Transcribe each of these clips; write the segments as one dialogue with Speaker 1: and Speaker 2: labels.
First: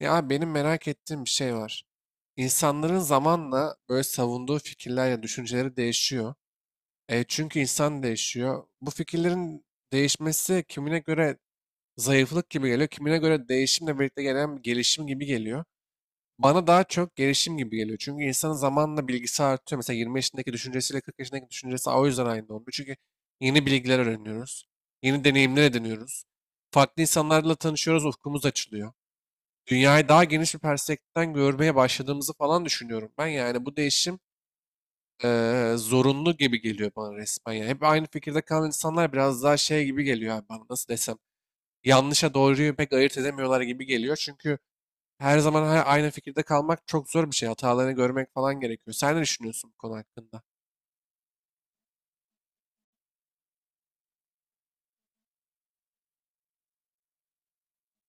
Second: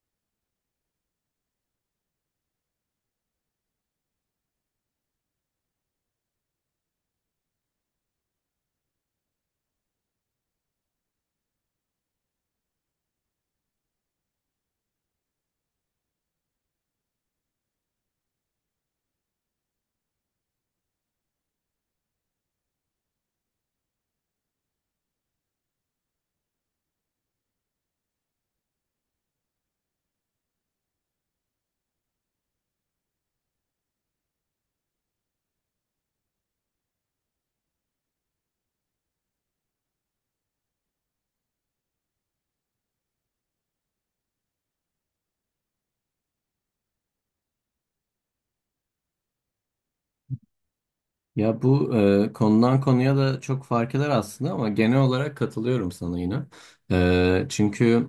Speaker 1: Ya benim merak ettiğim bir şey var. İnsanların zamanla böyle savunduğu fikirler ya düşünceleri değişiyor. E, çünkü insan değişiyor. Bu fikirlerin değişmesi kimine göre zayıflık gibi geliyor, kimine göre değişimle birlikte gelen bir gelişim gibi geliyor. Bana daha çok gelişim gibi geliyor. Çünkü insanın zamanla bilgisi artıyor. Mesela 20 yaşındaki düşüncesiyle 40 yaşındaki düşüncesi o yüzden aynı olmuyor. Çünkü yeni bilgiler öğreniyoruz. Yeni deneyimler ediniyoruz. Farklı insanlarla tanışıyoruz, ufkumuz açılıyor, dünyayı daha geniş bir perspektiften görmeye başladığımızı falan düşünüyorum ben. Yani bu değişim zorunlu gibi geliyor bana resmen. Yani hep aynı fikirde kalan insanlar biraz daha şey gibi geliyor abi bana, nasıl desem. Yanlışa doğruyu pek ayırt edemiyorlar gibi geliyor. Çünkü her zaman aynı fikirde kalmak çok zor bir şey. Hatalarını görmek falan gerekiyor. Sen ne düşünüyorsun bu konu hakkında?
Speaker 2: Ya bu konudan konuya da çok fark eder aslında ama genel olarak katılıyorum sana yine. E, çünkü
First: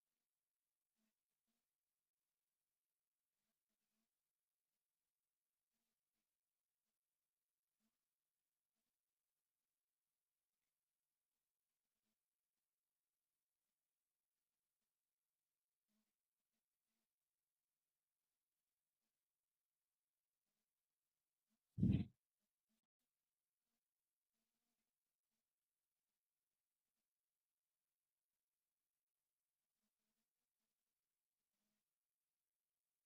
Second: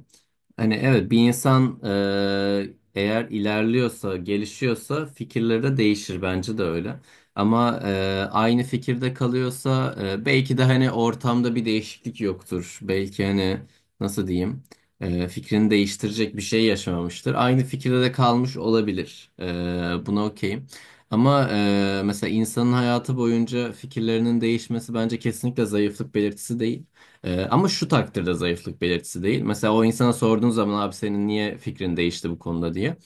Speaker 2: Hani evet bir insan eğer ilerliyorsa, gelişiyorsa fikirleri de değişir bence de öyle. Ama aynı fikirde kalıyorsa belki de hani ortamda bir değişiklik yoktur. Belki hani nasıl diyeyim fikrini değiştirecek bir şey yaşamamıştır. Aynı fikirde de kalmış olabilir. Buna okeyim. Ama mesela insanın hayatı boyunca fikirlerinin değişmesi bence kesinlikle zayıflık belirtisi değil. Ama şu takdirde zayıflık belirtisi değil. Mesela o insana sorduğun zaman abi senin niye fikrin değişti bu konuda diye.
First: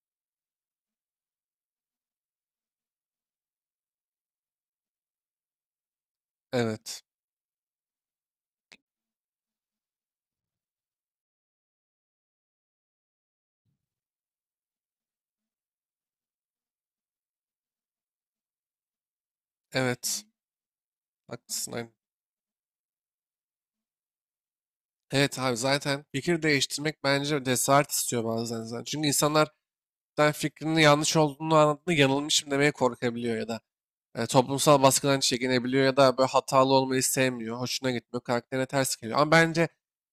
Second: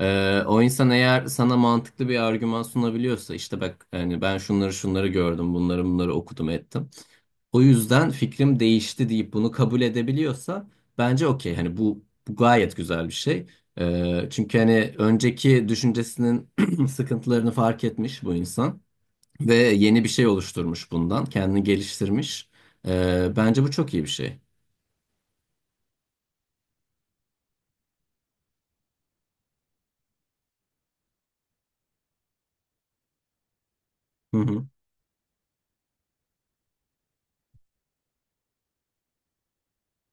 Speaker 2: O insan eğer sana mantıklı bir argüman sunabiliyorsa işte bak hani ben şunları şunları gördüm bunları bunları okudum ettim.
Speaker 1: Evet.
Speaker 2: O yüzden fikrim değişti deyip bunu kabul edebiliyorsa bence okey hani bu gayet güzel bir şey. Çünkü hani önceki düşüncesinin sıkıntılarını fark etmiş bu insan. Ve yeni bir
Speaker 1: Evet.
Speaker 2: şey oluşturmuş bundan. Kendini
Speaker 1: Haklısın. Aynen.
Speaker 2: geliştirmiş. Bence bu çok iyi bir şey.
Speaker 1: Evet abi, zaten fikir değiştirmek bence cesaret istiyor bazen zaten. Çünkü insanlar, sen fikrinin yanlış olduğunu anladığında yanılmışım demeye korkabiliyor ya da
Speaker 2: Hı hı.
Speaker 1: toplumsal baskıdan çekinebiliyor ya da böyle hatalı olmayı sevmiyor, hoşuna gitmiyor, karakterine ters geliyor. Ama bence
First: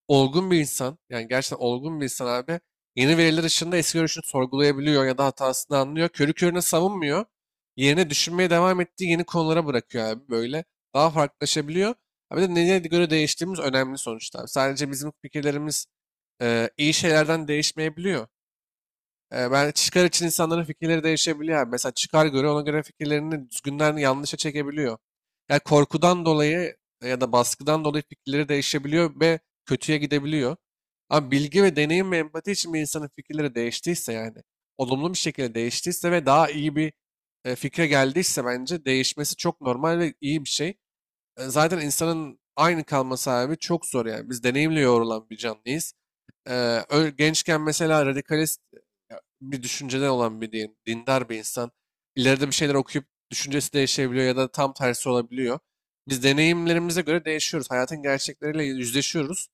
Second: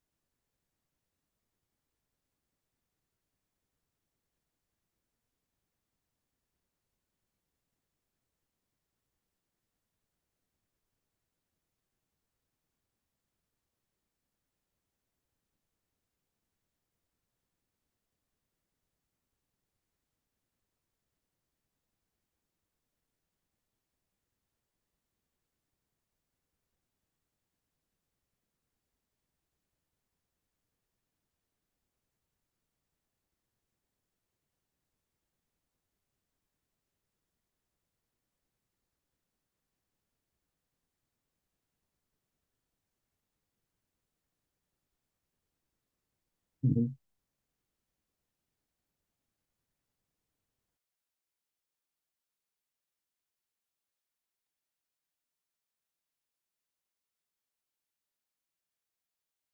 Speaker 1: olgun bir insan, yani gerçekten olgun bir insan abi, yeni veriler ışığında eski görüşünü sorgulayabiliyor ya da hatasını anlıyor. Körü körüne savunmuyor. Yerine düşünmeye devam ettiği yeni konulara bırakıyor abi böyle. Daha farklılaşabiliyor. Abi de neye göre değiştiğimiz önemli sonuçta abi. Sadece bizim fikirlerimiz iyi şeylerden değişmeyebiliyor. Ben, çıkar için insanların fikirleri değişebiliyor abi. Mesela çıkar göre, ona göre fikirlerini düzgünden yanlışa çekebiliyor. Yani korkudan dolayı ya da baskıdan dolayı fikirleri değişebiliyor ve kötüye gidebiliyor. Ama bilgi ve deneyim ve empati için bir insanın fikirleri değiştiyse, yani olumlu bir şekilde değiştiyse ve daha iyi bir fikre geldiyse, bence değişmesi çok normal ve iyi bir şey. E, zaten insanın aynı kalması abi çok zor yani. Biz deneyimle yoğrulan bir canlıyız.
Speaker 2: Hı
Speaker 1: Gençken mesela radikalist ya, bir düşünceden olan bir dindar bir insan ileride bir şeyler okuyup düşüncesi değişebiliyor ya da tam tersi olabiliyor. Biz deneyimlerimize göre değişiyoruz. Hayatın gerçekleriyle yüzleşiyoruz.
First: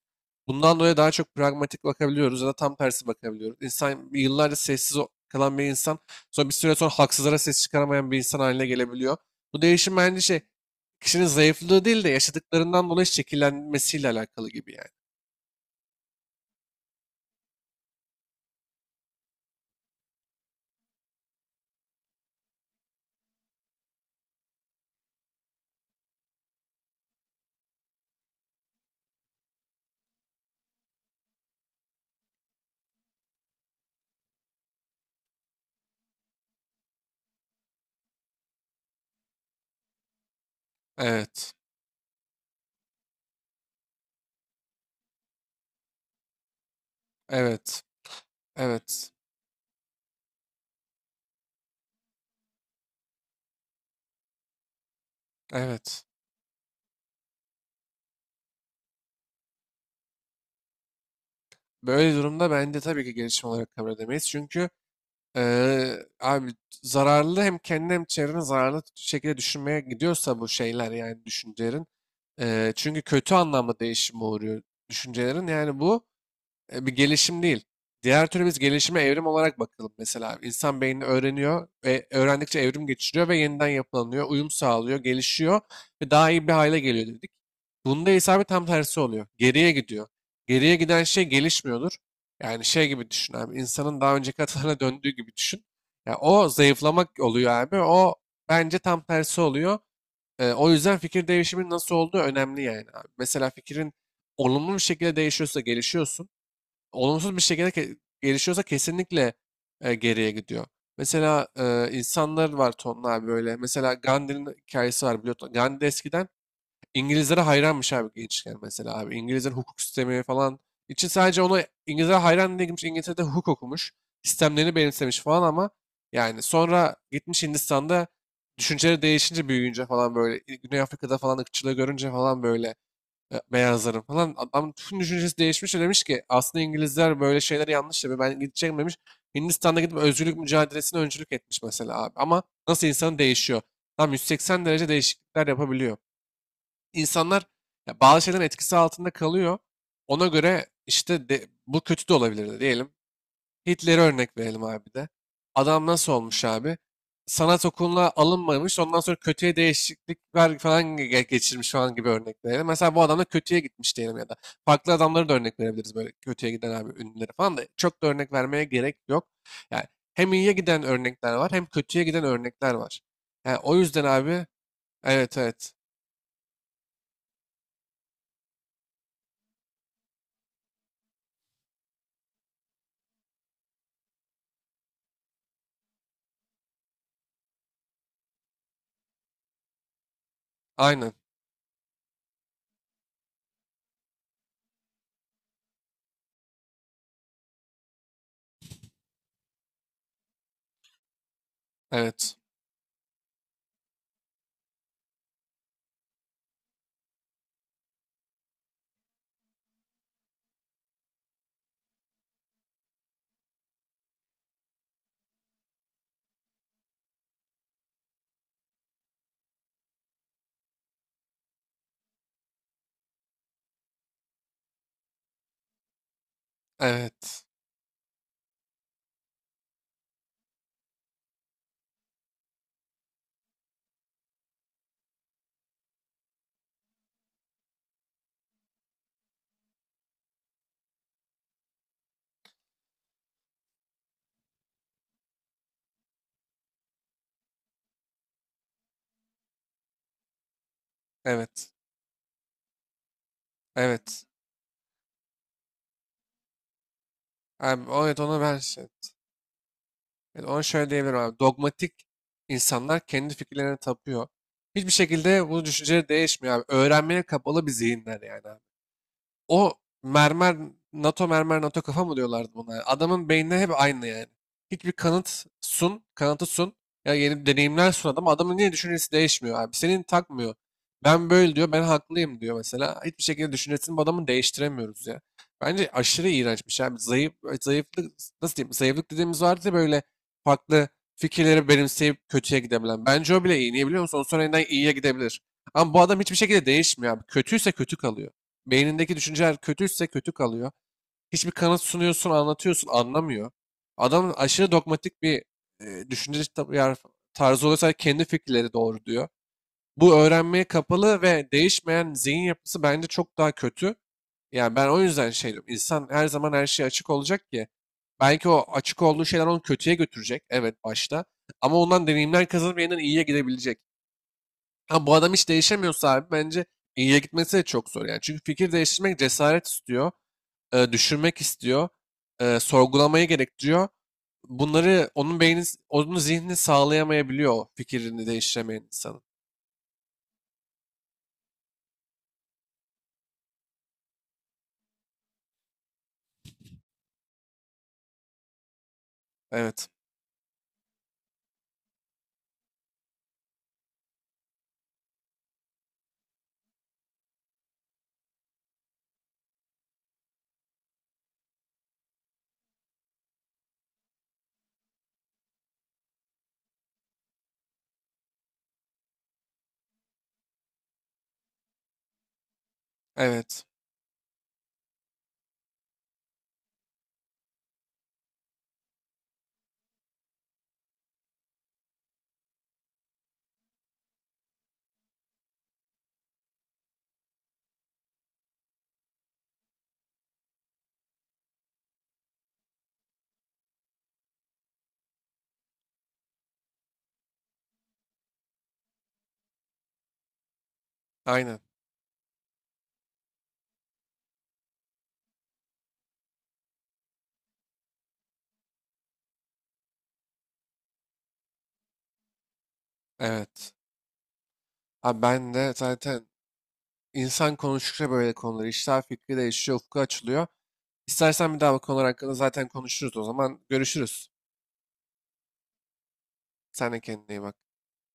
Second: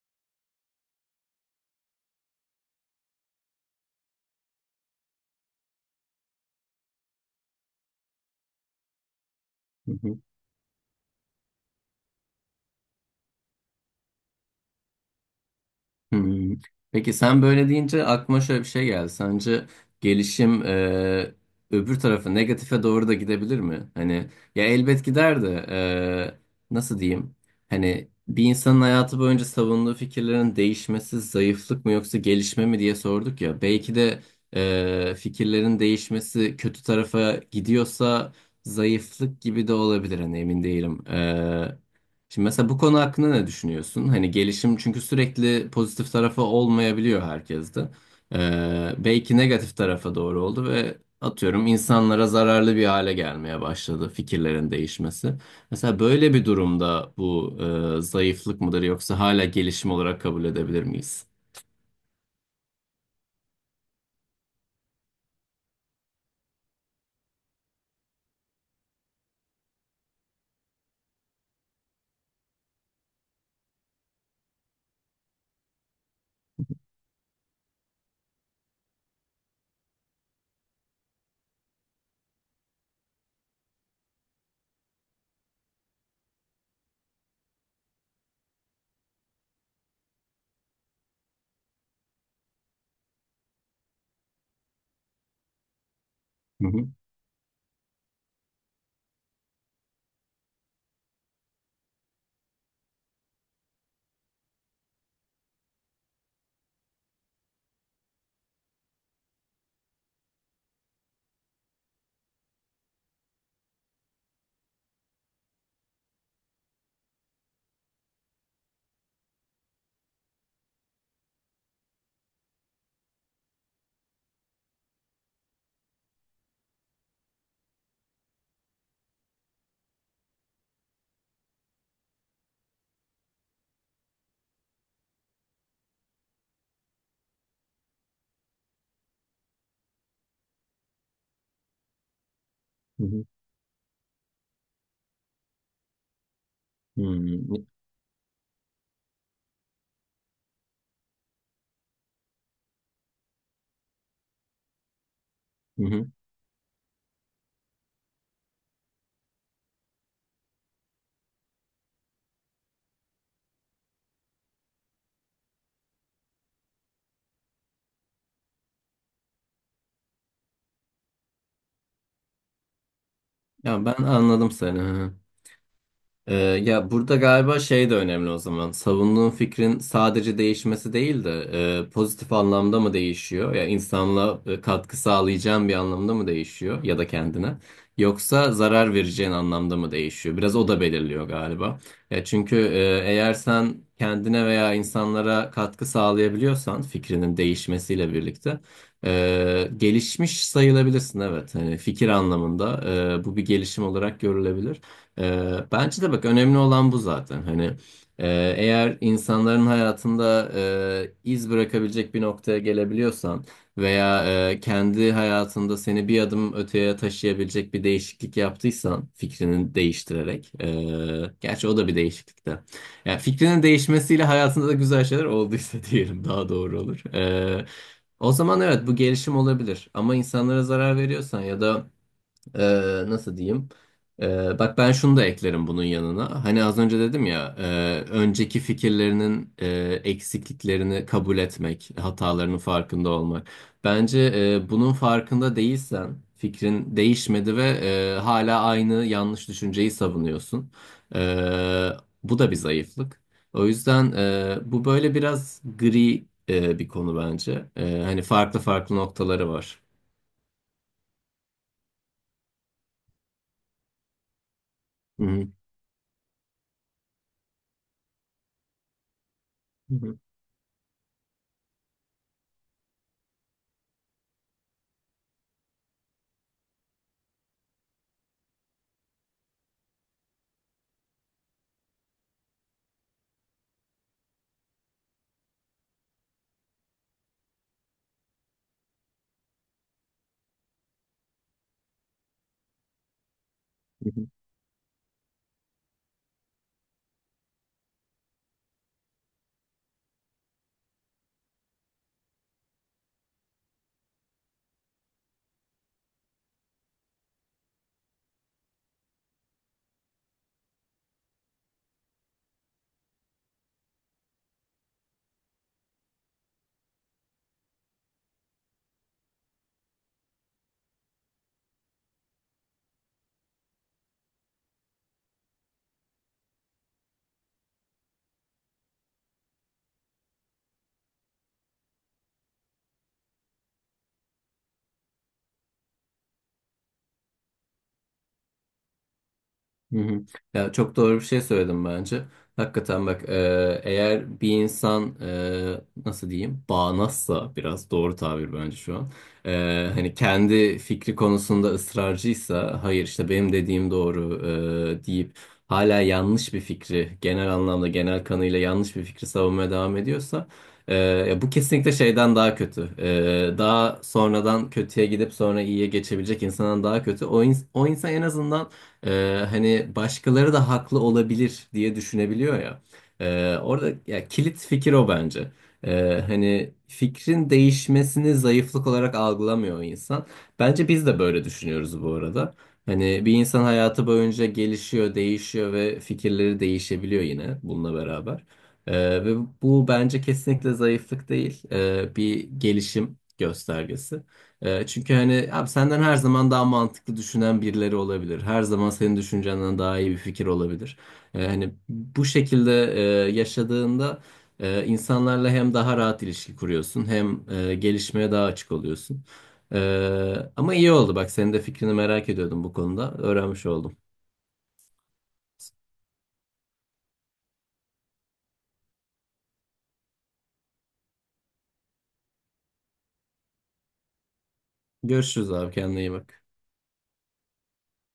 Speaker 1: Bundan dolayı daha çok pragmatik bakabiliyoruz ya da tam tersi bakabiliyoruz. İnsan, yıllarca sessiz kalan bir insan sonra bir süre sonra haksızlara ses çıkaramayan bir insan haline gelebiliyor. Bu değişim
Speaker 2: hı.
Speaker 1: bence şey, kişinin zayıflığı değil de yaşadıklarından dolayı şekillenmesiyle alakalı gibi yani.
Speaker 2: Hmm. Peki sen böyle deyince aklıma şöyle bir şey geldi. Sence gelişim, öbür tarafa negatife doğru da gidebilir mi? Hani ya elbet gider de, e, nasıl diyeyim? hani bir insanın hayatı boyunca savunduğu fikirlerin değişmesi zayıflık mı yoksa gelişme mi diye sorduk ya. Belki de fikirlerin değişmesi kötü tarafa gidiyorsa zayıflık gibi de olabilir. Hani emin değilim.
Speaker 1: Evet,
Speaker 2: Şimdi mesela bu konu hakkında ne düşünüyorsun? Hani gelişim çünkü sürekli pozitif tarafı olmayabiliyor
Speaker 1: evet,
Speaker 2: herkeste.
Speaker 1: evet,
Speaker 2: Belki negatif tarafa doğru oldu ve atıyorum insanlara zararlı bir hale gelmeye başladı fikirlerin değişmesi. Mesela
Speaker 1: evet.
Speaker 2: böyle bir durumda bu zayıflık mıdır yoksa hala gelişim olarak kabul edebilir miyiz?
Speaker 1: Böyle durumda bence tabii ki gelişim olarak kabul edemeyiz. Çünkü abi, zararlı, hem kendine hem çevrene zararlı şekilde düşünmeye gidiyorsa bu şeyler, yani düşüncelerin. Çünkü kötü anlamda değişime uğruyor düşüncelerin. Yani bu bir gelişim değil. Diğer türlü biz gelişime evrim olarak bakalım mesela. İnsan beyni öğreniyor ve öğrendikçe evrim geçiriyor ve yeniden yapılanıyor, uyum sağlıyor, gelişiyor ve daha iyi bir hale geliyor dedik. Bunda ise abi tam tersi oluyor. Geriye gidiyor. Geriye giden şey gelişmiyordur. Yani şey gibi düşün abi, insanın daha önceki hatalarına döndüğü gibi düşün. Ya o
Speaker 2: Hı hı.
Speaker 1: zayıflamak oluyor abi. O bence tam tersi oluyor. E, o yüzden fikir değişiminin nasıl olduğu önemli yani abi. Mesela fikrin olumlu bir şekilde değişiyorsa gelişiyorsun, olumsuz bir şekilde gelişiyorsa kesinlikle geriye gidiyor. Mesela e, insanlar var tonla abi böyle. Mesela Gandhi'nin hikayesi var, biliyorsun. Gandhi eskiden İngilizlere hayranmış abi, gençken mesela abi. İngilizlerin hukuk sistemi falan için, sadece ona, İngilizlere hayran diye gitmiş, İngiltere'de hukuk okumuş. Sistemlerini benimsemiş falan ama yani sonra gitmiş Hindistan'da, düşünceleri değişince, büyüyünce falan böyle, Güney Afrika'da falan ırkçılığı görünce falan böyle beyazların falan. Adam, tüm düşüncesi değişmiş ve demiş ki aslında İngilizler böyle şeyler yanlış yapıyor. Ben gideceğim demiş. Hindistan'da gidip özgürlük mücadelesine öncülük etmiş mesela abi. Ama nasıl
Speaker 2: Hı
Speaker 1: insan
Speaker 2: hı.
Speaker 1: değişiyor? Tam 180 derece değişiklikler yapabiliyor. İnsanlar
Speaker 2: Hmm,
Speaker 1: ya, bazı şeylerin etkisi altında kalıyor. Ona göre işte bu kötü de olabilir diyelim. Hitler'e örnek verelim abi de.
Speaker 2: hı
Speaker 1: Adam
Speaker 2: hı.
Speaker 1: nasıl olmuş abi? Sanat okuluna alınmamış, ondan sonra kötüye değişiklikler falan geçirmiş falan gibi örnek verelim. Mesela bu adam da kötüye gitmiş diyelim ya da. Farklı adamları da örnek verebiliriz böyle kötüye giden abi, ünlüleri falan da. Çok da örnek vermeye gerek yok. Yani hem iyiye giden örnekler var, hem kötüye giden örnekler var. Yani o
Speaker 2: Ya ben
Speaker 1: yüzden abi,
Speaker 2: anladım seni.
Speaker 1: evet, evet,
Speaker 2: Ya burada galiba şey de önemli o zaman. Savunduğun fikrin sadece değişmesi değil de, pozitif anlamda mı değişiyor? Ya insanla katkı sağlayacağın bir anlamda mı değişiyor ya da kendine? Yoksa zarar vereceğin anlamda mı değişiyor? Biraz o da
Speaker 1: aynen,
Speaker 2: belirliyor galiba. Ya çünkü eğer sen kendine veya insanlara katkı sağlayabiliyorsan fikrinin değişmesiyle birlikte gelişmiş sayılabilirsin evet. Hani fikir
Speaker 1: evet,
Speaker 2: anlamında bu bir gelişim olarak görülebilir. Bence de bak önemli olan bu zaten. Hani e, eğer insanların hayatında iz bırakabilecek bir noktaya gelebiliyorsan veya kendi hayatında seni bir adım öteye taşıyabilecek bir değişiklik yaptıysan fikrini değiştirerek, gerçi o da bir değişiklik de. Yani fikrinin değişmesiyle hayatında da güzel şeyler olduysa diyelim daha doğru olur.
Speaker 1: evet,
Speaker 2: O zaman evet bu gelişim olabilir. Ama insanlara zarar veriyorsan ya da nasıl diyeyim? Bak ben şunu da eklerim bunun yanına. Hani az önce dedim ya, önceki fikirlerinin eksikliklerini kabul etmek, hatalarının farkında olmak. Bence bunun farkında değilsen, fikrin değişmedi ve hala aynı yanlış düşünceyi savunuyorsun.
Speaker 1: evet,
Speaker 2: E, Bu da bir zayıflık. O yüzden
Speaker 1: evet
Speaker 2: bu böyle biraz gri bir konu bence.
Speaker 1: abi, evet
Speaker 2: Hani
Speaker 1: ona ben
Speaker 2: farklı
Speaker 1: şey.
Speaker 2: farklı noktaları var.
Speaker 1: Evet, ona şöyle diyebilirim abi. Dogmatik insanlar kendi fikirlerine tapıyor. Hiçbir
Speaker 2: Hı hı.
Speaker 1: şekilde bu düşünceleri değişmiyor abi. Öğrenmeye kapalı bir zihinler yani abi. O
Speaker 2: Hı
Speaker 1: mermer, NATO mermer, NATO kafa mı diyorlardı buna? Adamın beynine hep aynı yani. Hiçbir kanıt sun, kanıtı sun. Ya, yeni deneyimler sun adam. Adamın niye düşüncesi değişmiyor abi? Senin takmıyor. Ben böyle diyor, ben haklıyım diyor mesela. Hiçbir şekilde düşüncesini bu adamın değiştiremiyoruz ya. Bence aşırı iğrenç bir şey abi. Zayıf, zayıflık, nasıl diyeyim? Zayıflık dediğimiz vardı ya, böyle farklı fikirleri benimseyip kötüye gidebilen. Bence o bile iyi. Niye biliyor musun? O
Speaker 2: hı.
Speaker 1: sonra yeniden iyiye gidebilir. Ama bu adam hiçbir şekilde değişmiyor abi. Kötüyse kötü kalıyor. Beynindeki düşünceler kötüyse kötü kalıyor. Hiçbir kanıt sunuyorsun, anlatıyorsun, anlamıyor. Adam aşırı dogmatik bir e, düşünce tar- tarzı oluyorsa, kendi fikirleri doğru diyor. Bu öğrenmeye kapalı ve değişmeyen zihin yapısı bence çok daha kötü. Yani ben o yüzden şey diyorum. İnsan her zaman her şeye açık olacak ki. Belki o açık olduğu şeyler onu kötüye götürecek. Evet, başta. Ama ondan deneyimler kazanıp yeniden iyiye gidebilecek. Ha, bu adam hiç değişemiyorsa abi, bence iyiye gitmesi de çok zor yani. Çünkü fikir değiştirmek cesaret istiyor, düşünmek istiyor, sorgulamayı gerektiriyor. Bunları onun beyni, onun zihni sağlayamayabiliyor, o fikrini değiştiremeyen insanın.
Speaker 2: Hı hı. Ya çok doğru bir şey söyledim bence. Hakikaten bak, eğer bir insan e, nasıl diyeyim bağnazsa biraz doğru tabir bence şu an.
Speaker 1: Evet,
Speaker 2: Hani kendi fikri konusunda ısrarcıysa hayır işte benim dediğim doğru deyip hala yanlış bir fikri genel anlamda genel kanıyla yanlış bir fikri savunmaya devam ediyorsa, ya bu kesinlikle şeyden daha kötü. Daha sonradan kötüye gidip sonra iyiye geçebilecek insandan daha kötü. O insan en azından hani başkaları da haklı olabilir diye düşünebiliyor ya.
Speaker 1: evet,
Speaker 2: Orada ya kilit fikir o bence. Hani fikrin değişmesini zayıflık olarak algılamıyor insan. Bence biz de böyle düşünüyoruz bu arada. Hani bir insan hayatı boyunca gelişiyor, değişiyor ve fikirleri değişebiliyor yine bununla beraber. Ve bu bence kesinlikle zayıflık değil, bir gelişim göstergesi. Çünkü hani abi senden her zaman daha mantıklı düşünen birileri olabilir. Her zaman senin düşüncenden daha iyi bir fikir olabilir.
Speaker 1: aynen,
Speaker 2: Hani bu şekilde yaşadığında insanlarla hem daha rahat ilişki kuruyorsun hem gelişmeye daha açık oluyorsun. Ama iyi oldu bak senin de fikrini merak ediyordum bu konuda. Öğrenmiş
Speaker 1: evet.
Speaker 2: oldum.
Speaker 1: Abi ben de zaten, insan konuştukça böyle konuları, işler, fikri değişiyor, ufku açılıyor. İstersen bir daha bu konular hakkında zaten konuşuruz o zaman. Görüşürüz.
Speaker 2: Görüşürüz abi, kendine iyi bak.
Speaker 1: Sen de kendine iyi bak.